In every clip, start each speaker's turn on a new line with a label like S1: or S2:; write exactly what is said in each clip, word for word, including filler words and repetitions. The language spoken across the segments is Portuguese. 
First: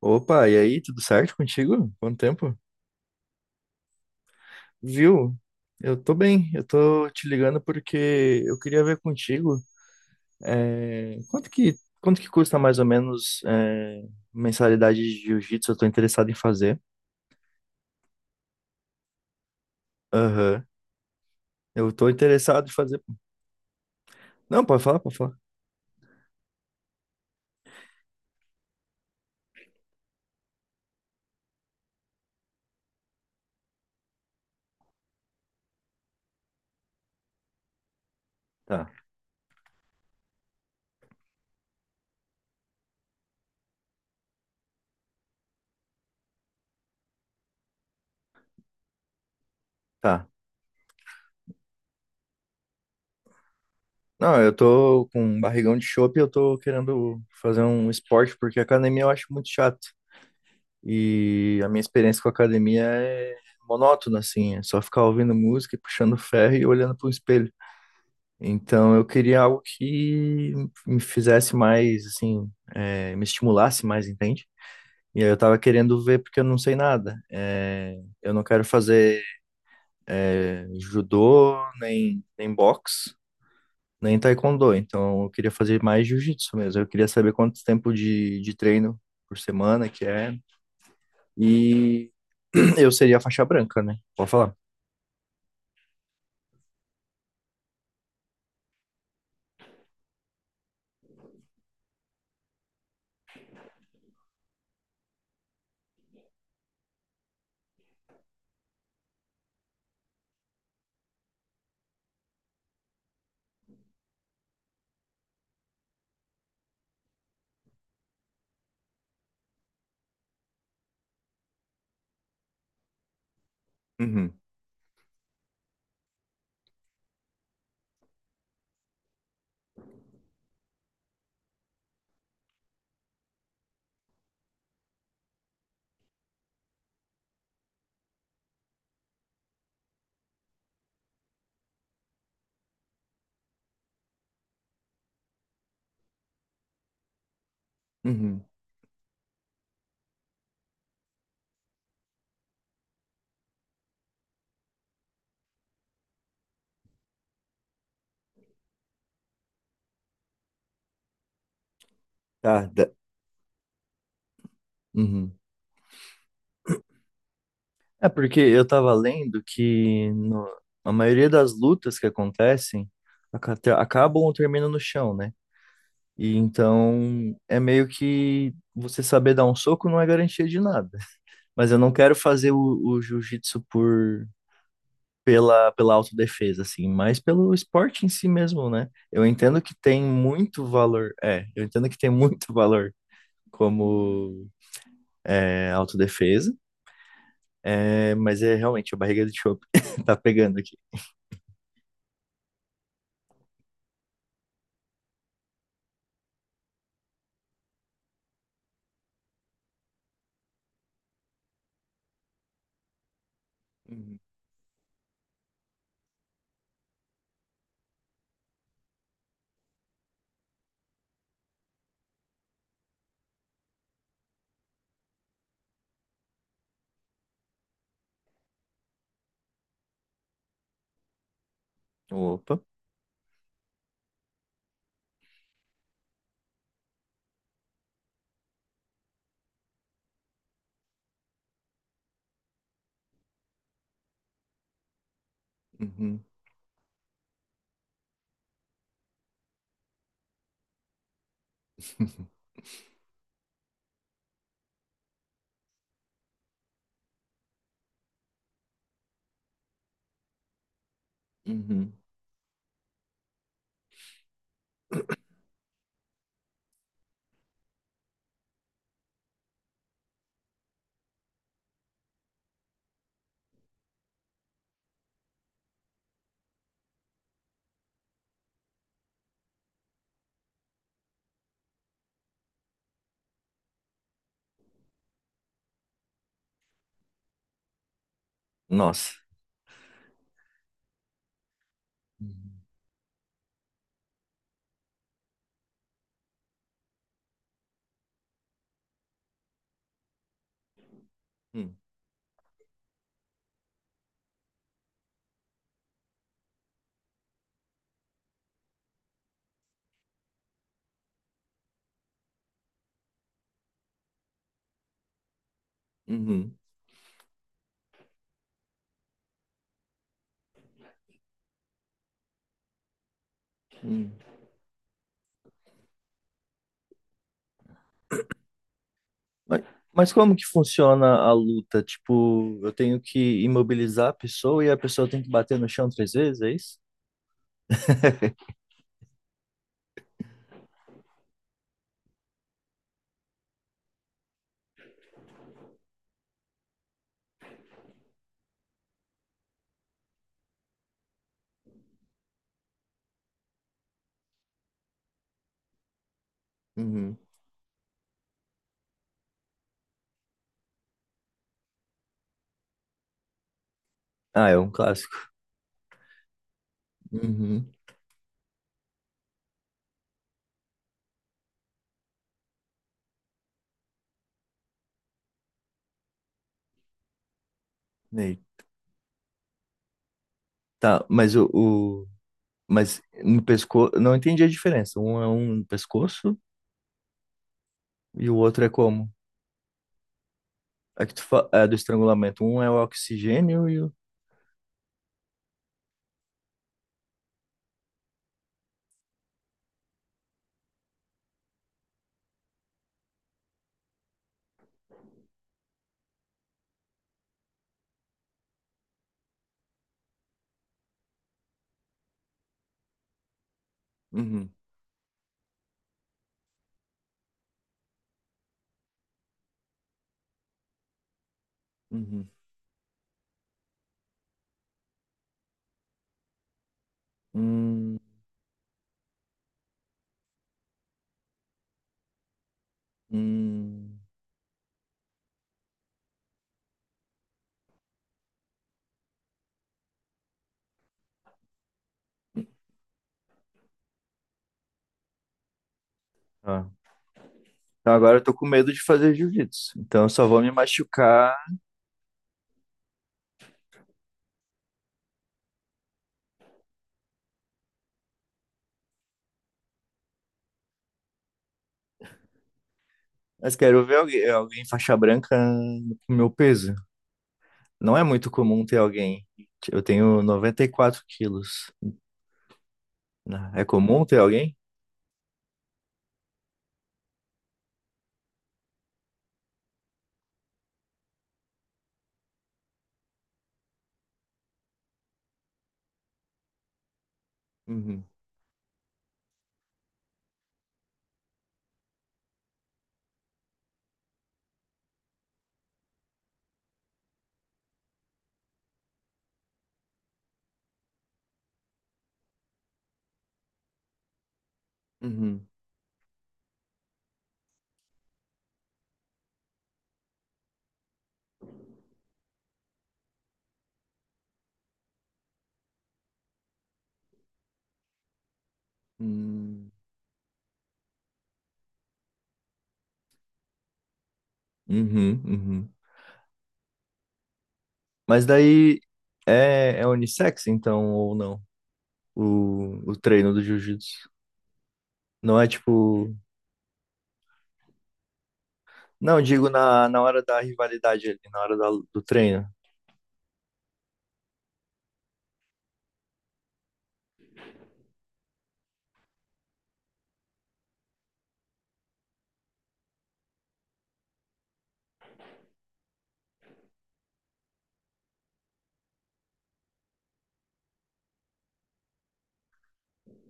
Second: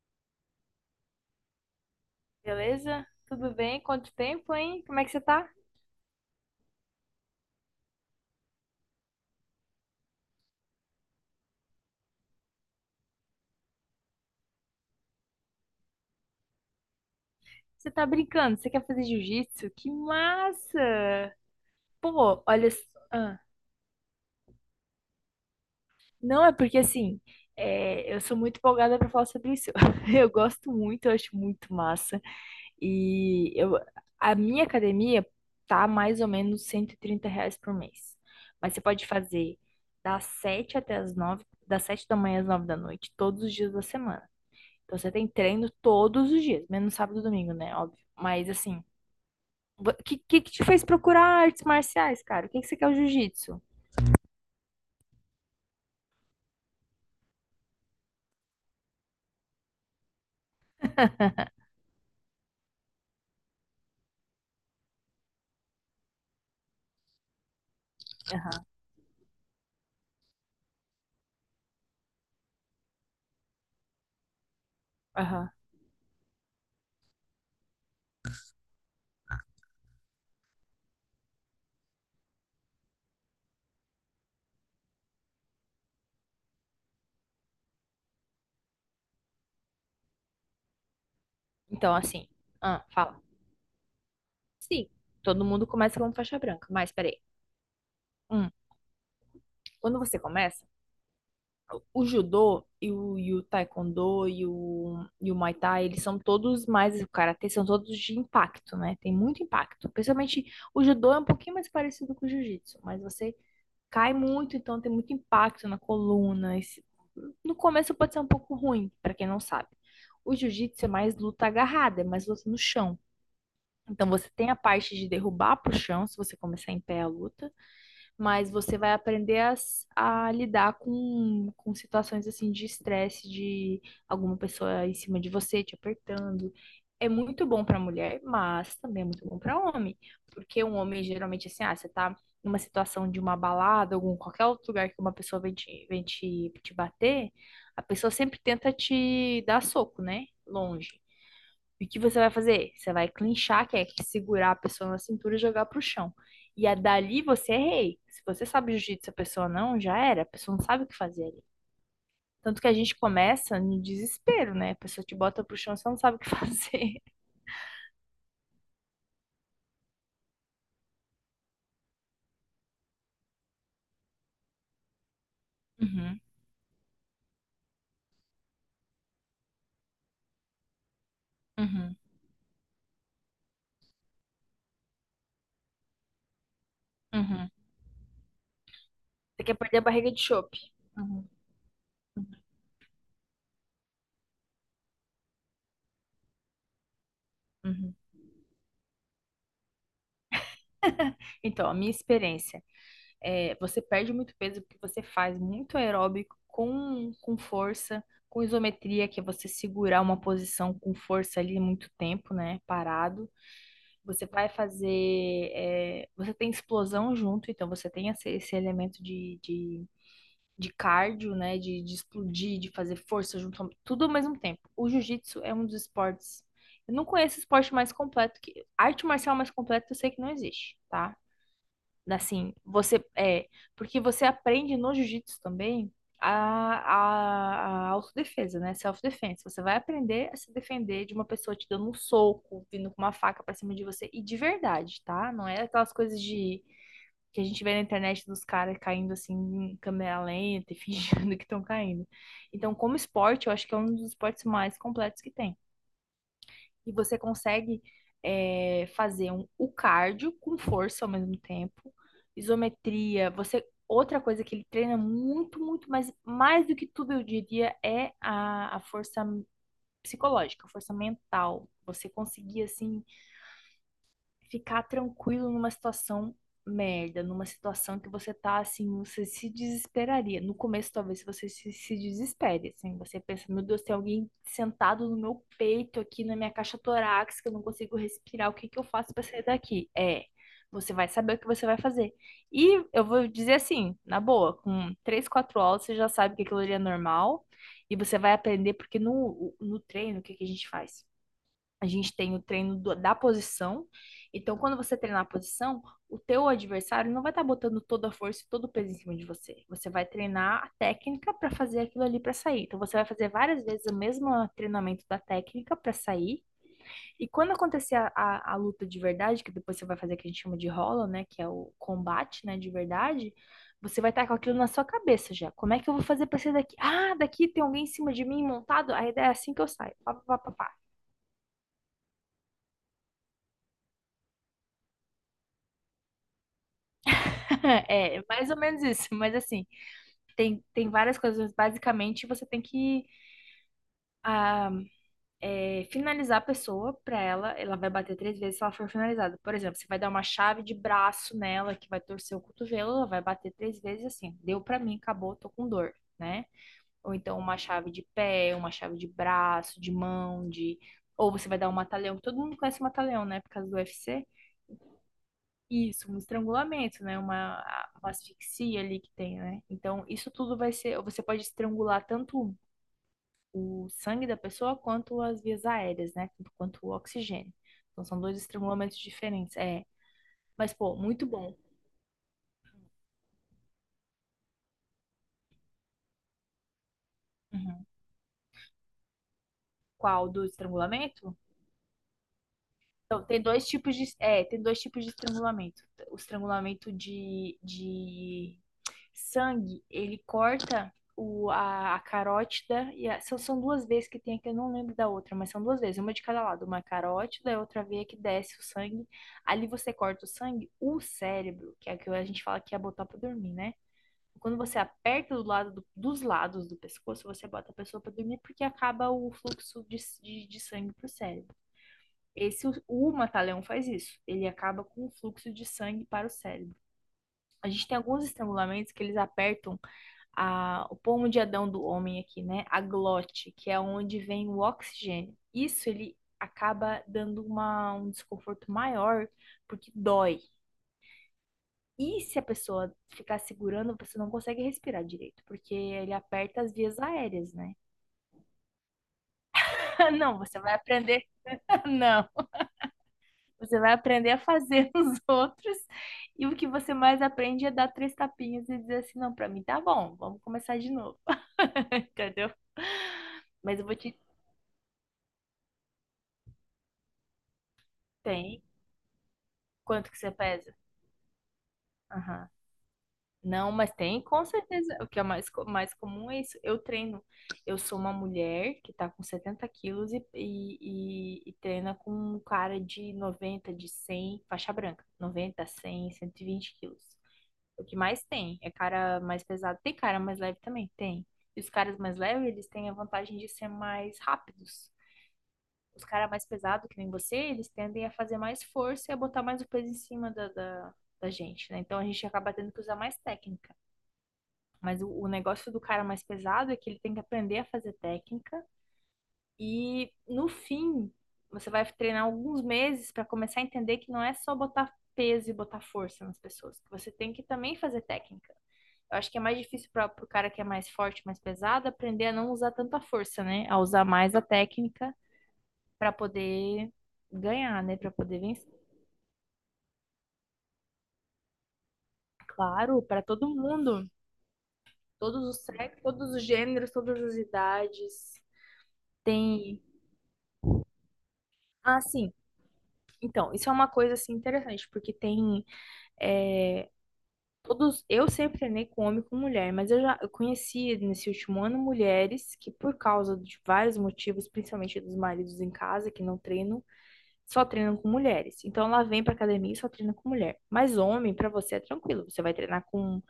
S1: Opa, e aí, tudo certo contigo? Quanto tempo?
S2: Beleza? Tudo bem? Quanto tempo, hein? Como é que você
S1: Viu?
S2: tá?
S1: Eu tô bem, eu tô te ligando porque eu queria ver contigo, é, quanto que, quanto que custa mais ou menos, é, mensalidade de jiu-jitsu? Eu tô interessado em fazer.
S2: Você tá brincando? Você quer fazer jiu-jitsu? Que
S1: Aham.
S2: massa!
S1: Eu tô
S2: Pô, olha.
S1: interessado em
S2: s-
S1: fazer.
S2: ah,
S1: Não, pode falar, pode falar.
S2: Não, é porque assim, é, eu sou muito empolgada pra falar sobre isso. Eu gosto muito, eu acho muito massa. E eu, a minha academia tá mais ou menos cento e trinta reais por mês. Mas você
S1: Tá,
S2: pode fazer das sete até as nove das sete da manhã às nove da noite, todos os dias da semana. Então você tem treino todos os dias, menos sábado e domingo, né? Óbvio. Mas assim, o que,
S1: tá.
S2: que que te fez procurar artes marciais, cara? O que que você quer o jiu-jitsu?
S1: Não, eu tô com um barrigão de chope e eu tô querendo fazer um esporte porque academia eu acho muito chato. E a minha experiência com a academia é monótona, assim, é só ficar ouvindo música e puxando ferro e olhando para o espelho. Então eu queria algo que me fizesse mais, assim, é, me estimulasse mais, entende? E aí eu
S2: Aham.
S1: tava querendo ver porque eu não sei nada. É, eu não quero fazer judô, nem, nem boxe, nem taekwondo. Então eu queria fazer mais jiu-jitsu mesmo. Eu queria saber quanto tempo de, de treino por semana que é.
S2: Então,
S1: E
S2: assim, ah,
S1: eu seria
S2: fala.
S1: a faixa branca, né? Pode falar.
S2: Sim, todo mundo começa como faixa branca, mas peraí. Hum, quando você começa, o judô e o, e o taekwondo e o, e o muay thai, eles são todos mais, o karatê são todos de impacto, né? Tem muito impacto. Principalmente o judô é um pouquinho mais parecido com o jiu-jitsu, mas você cai muito, então tem muito impacto na coluna. Esse- No começo pode ser um pouco ruim, para quem não sabe. O jiu-jitsu é mais luta agarrada, é mais luta no chão. Então você
S1: Uhum,
S2: tem a parte de derrubar pro chão, se você começar em pé a luta, mas você vai aprender a, s- a lidar com, com situações assim de estresse, de alguma pessoa em cima de você te apertando. É muito bom para mulher, mas também é muito bom para homem, porque um homem geralmente assim, ah, você tá numa situação de uma balada, algum qualquer outro lugar que uma pessoa vem te, vem te, te bater, a pessoa sempre
S1: uhum.
S2: tenta te dar soco, né? Longe. E o que você vai fazer? Você vai clinchar, que é segurar a pessoa na cintura e jogar pro chão. E a dali você é rei. Se você sabe jiu-jitsu, a pessoa não, já era. A pessoa não sabe o que fazer ali. Tanto
S1: Tá,
S2: que a
S1: da-
S2: gente começa no desespero, né? A pessoa te
S1: Uhum.
S2: bota pro chão, você não sabe o que fazer.
S1: É porque eu tava lendo que no- a maioria das lutas que acontecem aca- te- acabam ou terminam no chão, né?
S2: Uhum,
S1: E então é meio que você saber dar um soco não é garantia de nada. Mas eu não
S2: uhum,
S1: quero fazer o, o jiu-jitsu por pela pela autodefesa assim, mas
S2: uhum.
S1: pelo esporte em si mesmo, né? Eu
S2: Você quer
S1: entendo que
S2: perder a
S1: tem
S2: barriga de
S1: muito
S2: chope.
S1: valor,
S2: Uhum,
S1: é, eu entendo que tem
S2: uhum,
S1: muito valor como é, autodefesa.
S2: uhum.
S1: É, mas é realmente a barriga de chope tá pegando aqui.
S2: Então, a minha experiência. É, você perde muito peso porque você faz muito aeróbico com, com força, com isometria, que é você segurar uma posição com força ali muito tempo, né? Parado.
S1: Uhum.
S2: Você vai fazer. é, você tem explosão junto, então você tem esse, esse elemento de, de, de cardio, né? De, de explodir, de fazer força junto, tudo ao mesmo tempo. O jiu-jitsu é um dos esportes. Eu não conheço esporte mais completo que. Arte marcial mais completa eu sei que não existe, tá? Assim,
S1: Opa.
S2: você é, porque você aprende no jiu-jitsu também a, a, a autodefesa, né? Self-defense. Você vai aprender a se defender de uma pessoa te dando um soco, vindo com uma faca pra cima de você, e de verdade, tá? Não é aquelas coisas
S1: Uhum.
S2: de que a gente vê na internet dos caras caindo assim em câmera lenta e fingindo que estão caindo. Então, como esporte, eu acho que é um dos esportes mais completos que tem. E você consegue é, fazer um, o cardio com força ao mesmo
S1: Uhum.
S2: tempo, isometria, você. Outra coisa que ele treina muito, muito, mas mais do que tudo, eu diria, é a, a força psicológica, a força mental. Você conseguir, assim, ficar tranquilo numa situação merda, numa situação que você tá assim, você se desesperaria. No começo, talvez você se, se desespere, assim, você pensa, meu Deus, tem alguém sentado no meu peito aqui na minha caixa torácica, eu não consigo respirar, o que que eu faço
S1: Nossa.
S2: pra sair daqui? É, você vai saber o que você vai fazer.
S1: Uhum.
S2: E eu vou dizer assim, na boa, com três, quatro aulas você já sabe que aquilo ali é normal e você vai aprender porque no, no treino, o que que a gente faz? A gente tem o treino do- da posição. Então, quando você treinar a posição, o teu adversário não vai estar botando toda a força e todo o peso em cima de você. Você vai treinar a técnica para fazer aquilo ali para sair. Então, você vai fazer várias vezes o mesmo treinamento da técnica para sair.
S1: Uhum.
S2: E quando acontecer a, a, a luta de verdade, que depois você vai fazer o que a gente chama de rola, né? Que é o combate, né? De verdade. Você vai
S1: Uhum.
S2: estar com aquilo na sua cabeça já. Como é que eu vou fazer para sair daqui? Ah, daqui tem alguém em cima de mim montado? A ideia é assim
S1: Mas,
S2: que eu saio.
S1: mas
S2: Pá, pá,
S1: como
S2: pá,
S1: que
S2: pá, pá.
S1: funciona a luta? Tipo, eu tenho que imobilizar a pessoa e a pessoa tem que bater no chão três vezes, é isso?
S2: É, mais ou menos isso, mas assim, tem, tem várias coisas, mas basicamente você tem que ah, é, finalizar a pessoa pra ela, ela vai bater três vezes se ela for finalizada. Por exemplo, você vai dar uma chave de braço nela que vai torcer o cotovelo, ela vai bater três vezes assim, deu pra mim, acabou, tô com dor, né? Ou
S1: Uhum.
S2: então uma chave de pé, uma chave de braço, de mão, de... Ou você vai dar um mata-leão, todo mundo conhece o mata-leão, né, por causa do U F C.
S1: Ah, é um clássico.
S2: Isso, um estrangulamento, né? Uma,
S1: Uhum.
S2: uma asfixia ali que tem, né? Então, isso tudo vai ser. Você pode estrangular tanto o sangue da pessoa quanto as vias aéreas, né? Tanto quanto o oxigênio. Então, são
S1: Ei.
S2: dois estrangulamentos diferentes. É. Mas, pô,
S1: Tá,
S2: muito
S1: mas o,
S2: bom.
S1: o- mas no pescoço, não entendi a diferença. Um é um no pescoço
S2: Uhum.
S1: e o outro é como?
S2: Qual do
S1: É que tu
S2: estrangulamento?
S1: fa... é do estrangulamento. Um é o
S2: Então, tem dois
S1: oxigênio e o.
S2: tipos de. É, tem dois tipos de estrangulamento. O estrangulamento de, de sangue, ele corta o, a, a carótida e a- são, são duas vezes que tem aqui, eu não lembro da outra, mas são duas vezes, uma de cada lado, uma carótida e outra veia que desce o sangue. Ali você corta o sangue, o cérebro, que é o que a gente fala que é botar pra dormir, né?
S1: Uhum.
S2: Quando você aperta do lado do- dos lados do pescoço, você bota a pessoa para dormir porque acaba o fluxo de, de, de sangue para o cérebro.
S1: Uhum.
S2: Esse, o, o mata-leão faz isso. Ele acaba com o fluxo de sangue para o cérebro. A gente tem
S1: Hum,
S2: alguns estrangulamentos que eles apertam a, o pomo de Adão do homem aqui, né? A glote, que é
S1: hum.
S2: onde vem o oxigênio. Isso ele acaba dando uma, um desconforto maior, porque dói. E se a pessoa ficar segurando, você não consegue respirar direito, porque ele aperta
S1: Ah.
S2: as vias aéreas, né?
S1: Então agora eu tô com medo de fazer jiu-jitsu. Então eu só
S2: Não,
S1: vou me
S2: você vai aprender.
S1: machucar.
S2: Não, você vai aprender a fazer os outros. E o que você mais aprende é dar três tapinhas e dizer assim: não, pra mim tá bom, vamos começar de novo. Entendeu?
S1: Mas
S2: Mas
S1: quero
S2: eu
S1: ver
S2: vou te.
S1: alguém, alguém faixa branca com meu peso. Não é muito
S2: Tem.
S1: comum ter alguém. Eu
S2: Quanto que
S1: tenho
S2: você
S1: noventa e
S2: pesa?
S1: quatro quilos.
S2: Aham.
S1: né? É
S2: Não, mas
S1: comum ter
S2: tem com
S1: alguém?
S2: certeza. O que é mais, co- mais comum é isso. Eu treino. Eu sou uma mulher que tá com setenta quilos e, e, e- e treina com um cara de noventa de cem faixa branca. Noventa cem cento e vinte quilos. O que
S1: Uhum,
S2: mais tem é cara mais pesado. Tem cara mais leve também? Tem. E os caras mais leves, eles têm a vantagem de ser mais rápidos. Os caras mais pesados, que nem você, eles tendem a fazer mais força e a botar mais o peso em cima da, da, da gente, né? Então a gente acaba tendo que usar mais técnica. Mas o, o
S1: uhum,
S2: negócio do cara mais pesado é que ele tem que aprender a fazer técnica e no fim você vai treinar alguns meses para começar a entender que não é só botar peso e botar força nas pessoas, que você tem que também fazer técnica. Eu acho que é mais
S1: uhum,
S2: difícil para o cara que é mais forte, mais pesado, aprender a não usar tanta força, né? A usar mais a técnica
S1: uhum, uhum.
S2: para poder ganhar, né? Para
S1: Mas
S2: poder vencer.
S1: daí é, é unissex, então, ou não? o, o
S2: Claro, para
S1: treino do
S2: todo mundo,
S1: jiu-jitsu. Não
S2: todos
S1: é
S2: os sexos,
S1: tipo.
S2: todos os gêneros, todas as idades.
S1: Não, digo
S2: Tem.
S1: na, na hora da rivalidade ali, na hora da-
S2: Ah,
S1: do
S2: sim.
S1: treino.
S2: Então, isso é uma coisa assim interessante, porque tem é, todos. Eu sempre treinei com homem e com mulher, mas eu já eu conheci nesse último ano mulheres que, por causa de vários motivos, principalmente dos maridos em casa que não treinam, só treinam com mulheres. Então, ela vem pra academia e só treina com mulher. Mas homem, pra você é tranquilo, você vai treinar com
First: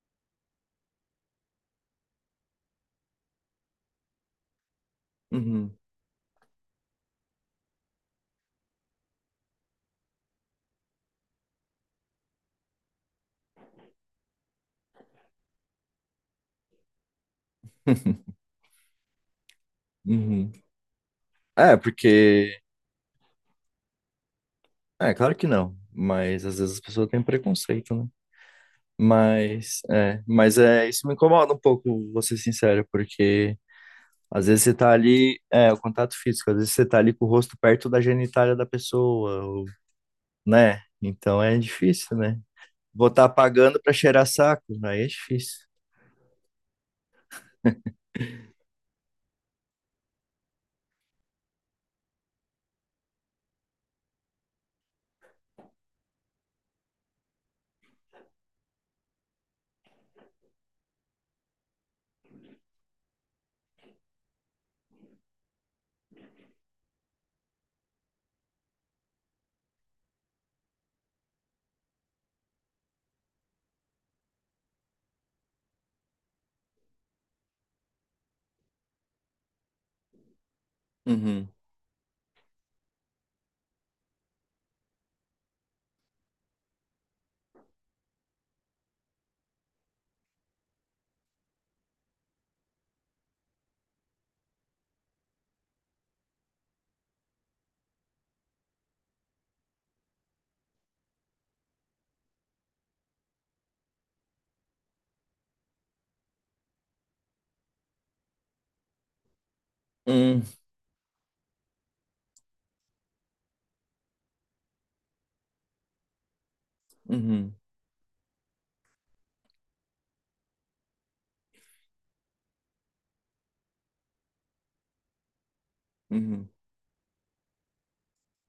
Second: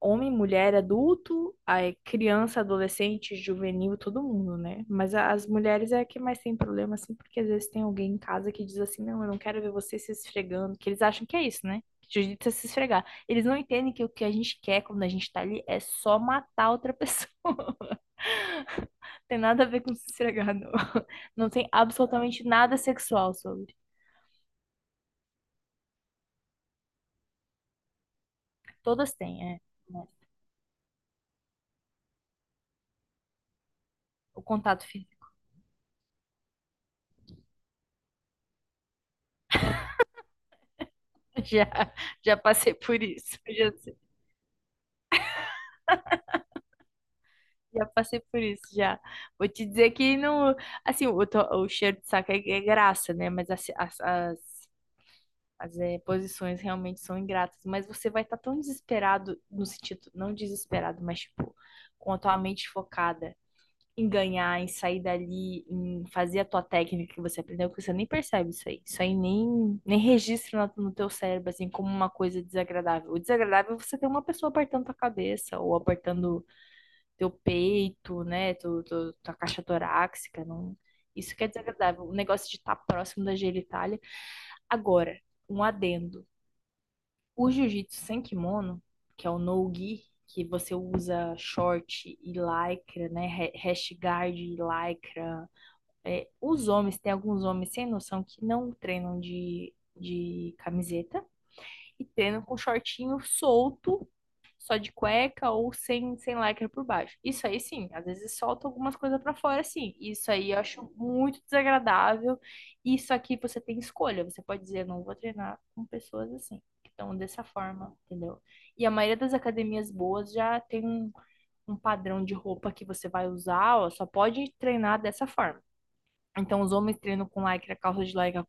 S2: homem, mulher, adulto, aí criança, adolescente, juvenil, todo mundo, né? Mas a- as
S1: Uhum,
S2: mulheres é a que mais tem problema, assim, porque às vezes tem alguém em casa que diz assim, não, eu não quero ver você se esfregando, que eles acham que é isso, né? Que jiu-jitsu é se esfregar. Eles não entendem que o que a gente quer quando a gente tá ali é só matar outra pessoa. Tem nada a ver com se
S1: uhum.
S2: esfregar, não. Não tem
S1: É,
S2: absolutamente
S1: porque.
S2: nada sexual sobre.
S1: É, claro que não. Mas às vezes as pessoas têm preconceito, né?
S2: Todas têm, é.
S1: Mas
S2: Né?
S1: é, mas é, isso me incomoda um pouco, vou ser sincero, porque
S2: O
S1: às vezes você
S2: contato
S1: tá
S2: físico.
S1: ali, é, o contato físico, às vezes você tá ali com o rosto perto da genitália da pessoa, ou- né? Então é
S2: Já,
S1: difícil,
S2: já
S1: né?
S2: passei por
S1: Vou estar
S2: isso. Já
S1: pagando pra cheirar saco, aí é difícil.
S2: Já passei por isso, já. Vou te dizer que não. Assim, o, to- o cheiro de saco é, é graça, né? Mas as, as, as, as, eh, posições realmente são ingratas. Mas você vai estar tão desesperado, no sentido, não desesperado, mas tipo, com a tua mente focada em ganhar, em sair dali, em fazer a tua técnica que você aprendeu, que você nem percebe isso aí. Isso aí nem, nem registra no, no teu cérebro, assim, como uma coisa desagradável. O desagradável é você ter uma pessoa apertando tua cabeça ou apertando teu peito, né? Tu, tu- tua caixa torácica. Não. Isso que
S1: Uhum.
S2: é desagradável. O negócio de estar próximo da genitália. Agora, um adendo. O jiu-jitsu sem kimono, que é o no-gi, que você usa short e lycra, né? ha- Rash guard e lycra. É, os homens, tem alguns homens sem noção que não treinam de, de camiseta e treinam com shortinho solto só de cueca ou sem, sem lycra por baixo. Isso aí sim, às vezes solta algumas coisas pra fora, sim. Isso
S1: Uhum.
S2: aí eu acho muito desagradável. Isso aqui você tem escolha, você pode dizer, não vou treinar com pessoas assim, que estão dessa
S1: Uhum,
S2: forma, entendeu? E a maioria das academias boas já tem um, um padrão de roupa que você vai usar, ó, só pode treinar dessa forma.
S1: uhum,
S2: Então, os homens treinam com lycra, calça de lycra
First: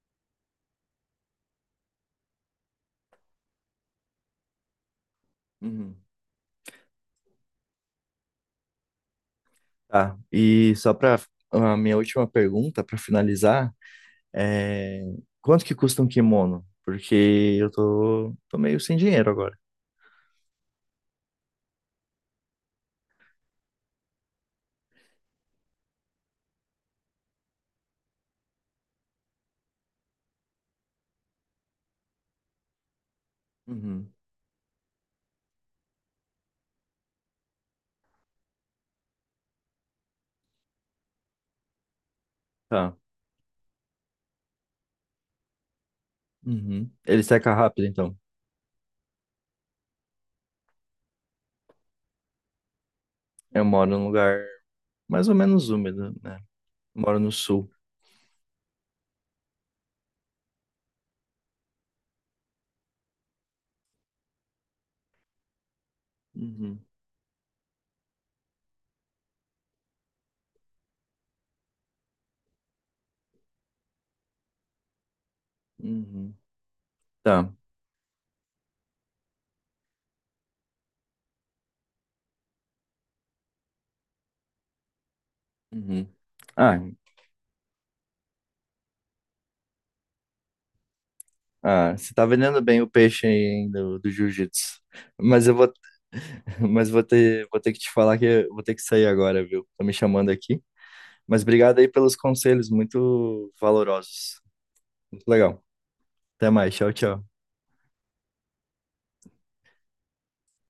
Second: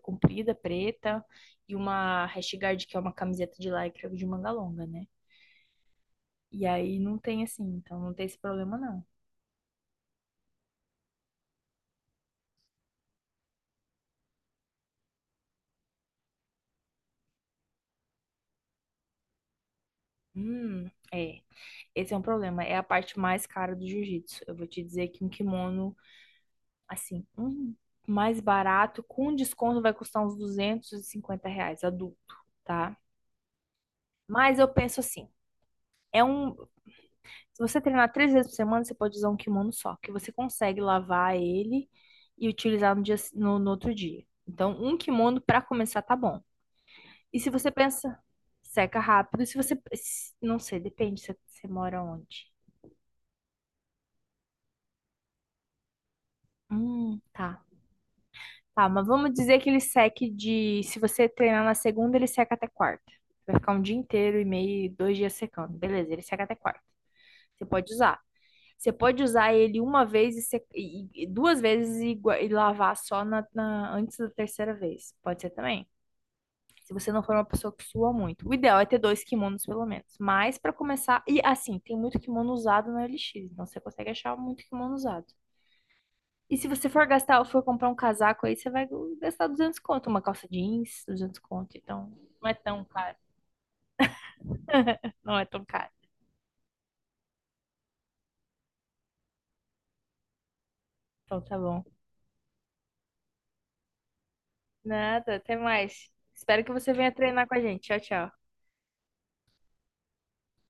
S2: comprida, preta, e uma rash guard, que é uma camiseta de lycra de manga longa, né?
S1: uhum.
S2: E aí não tem assim, então não tem esse problema, não.
S1: Tá. E só para a minha última pergunta, para finalizar, é quanto que custa um kimono? Porque eu tô, tô meio sem dinheiro agora.
S2: Hum, é. Esse é um problema. É a parte mais cara do jiu-jitsu. Eu vou te dizer que um kimono, assim, um mais barato, com desconto, vai custar uns duzentos e cinquenta reais, adulto, tá?
S1: Uhum,
S2: Mas eu penso assim, é um. Se você treinar três vezes por semana, você pode usar um kimono só, que você consegue lavar ele e
S1: tá.
S2: utilizar no dia, no, no outro dia. Então, um kimono pra começar tá bom.
S1: Uhum. Ele
S2: E se
S1: seca
S2: você
S1: rápido, então.
S2: pensa, seca rápido. E Se você. Se- Não sei, depende se você mora onde.
S1: Eu moro num lugar mais ou menos úmido, né? Moro
S2: Hum,
S1: no
S2: tá.
S1: sul.
S2: Tá, mas vamos dizer que ele seque de. Se você treinar na segunda, ele seca até quarta. Vai ficar um dia inteiro e meio, dois dias secando. Beleza, ele seca até quarta.
S1: Uhum,
S2: Você pode usar. Você pode usar ele uma vez e, se- e- e- duas vezes e, gua- e lavar só na, na- antes da terceira vez. Pode ser também.
S1: uhum.
S2: Se você não for uma
S1: Tá.
S2: pessoa que sua muito. O ideal é ter dois kimonos, pelo menos. Mas para começar. E assim, tem muito kimono usado na O L X. Então você consegue achar muito kimono usado.
S1: Uhum.
S2: E se
S1: Ah,
S2: você for gastar ou for comprar um casaco aí, você vai gastar duzentos conto. Uma calça jeans, duzentos conto.
S1: ah,
S2: Então
S1: você tá
S2: não é
S1: vendendo bem
S2: tão
S1: o
S2: caro.
S1: peixe aí, hein, do, do jiu-jitsu.
S2: Não é
S1: Mas eu
S2: tão
S1: vou,
S2: caro.
S1: mas vou ter, vou ter que te falar que eu vou ter que sair agora, viu? Tô me chamando aqui.
S2: Então
S1: Mas
S2: tá
S1: obrigado
S2: bom.
S1: aí pelos conselhos, muito valorosos. Muito
S2: Nada, até
S1: legal.
S2: mais.
S1: Até
S2: Espero que
S1: mais. Tchau,
S2: você venha
S1: tchau.
S2: treinar com a gente. Tchau, tchau.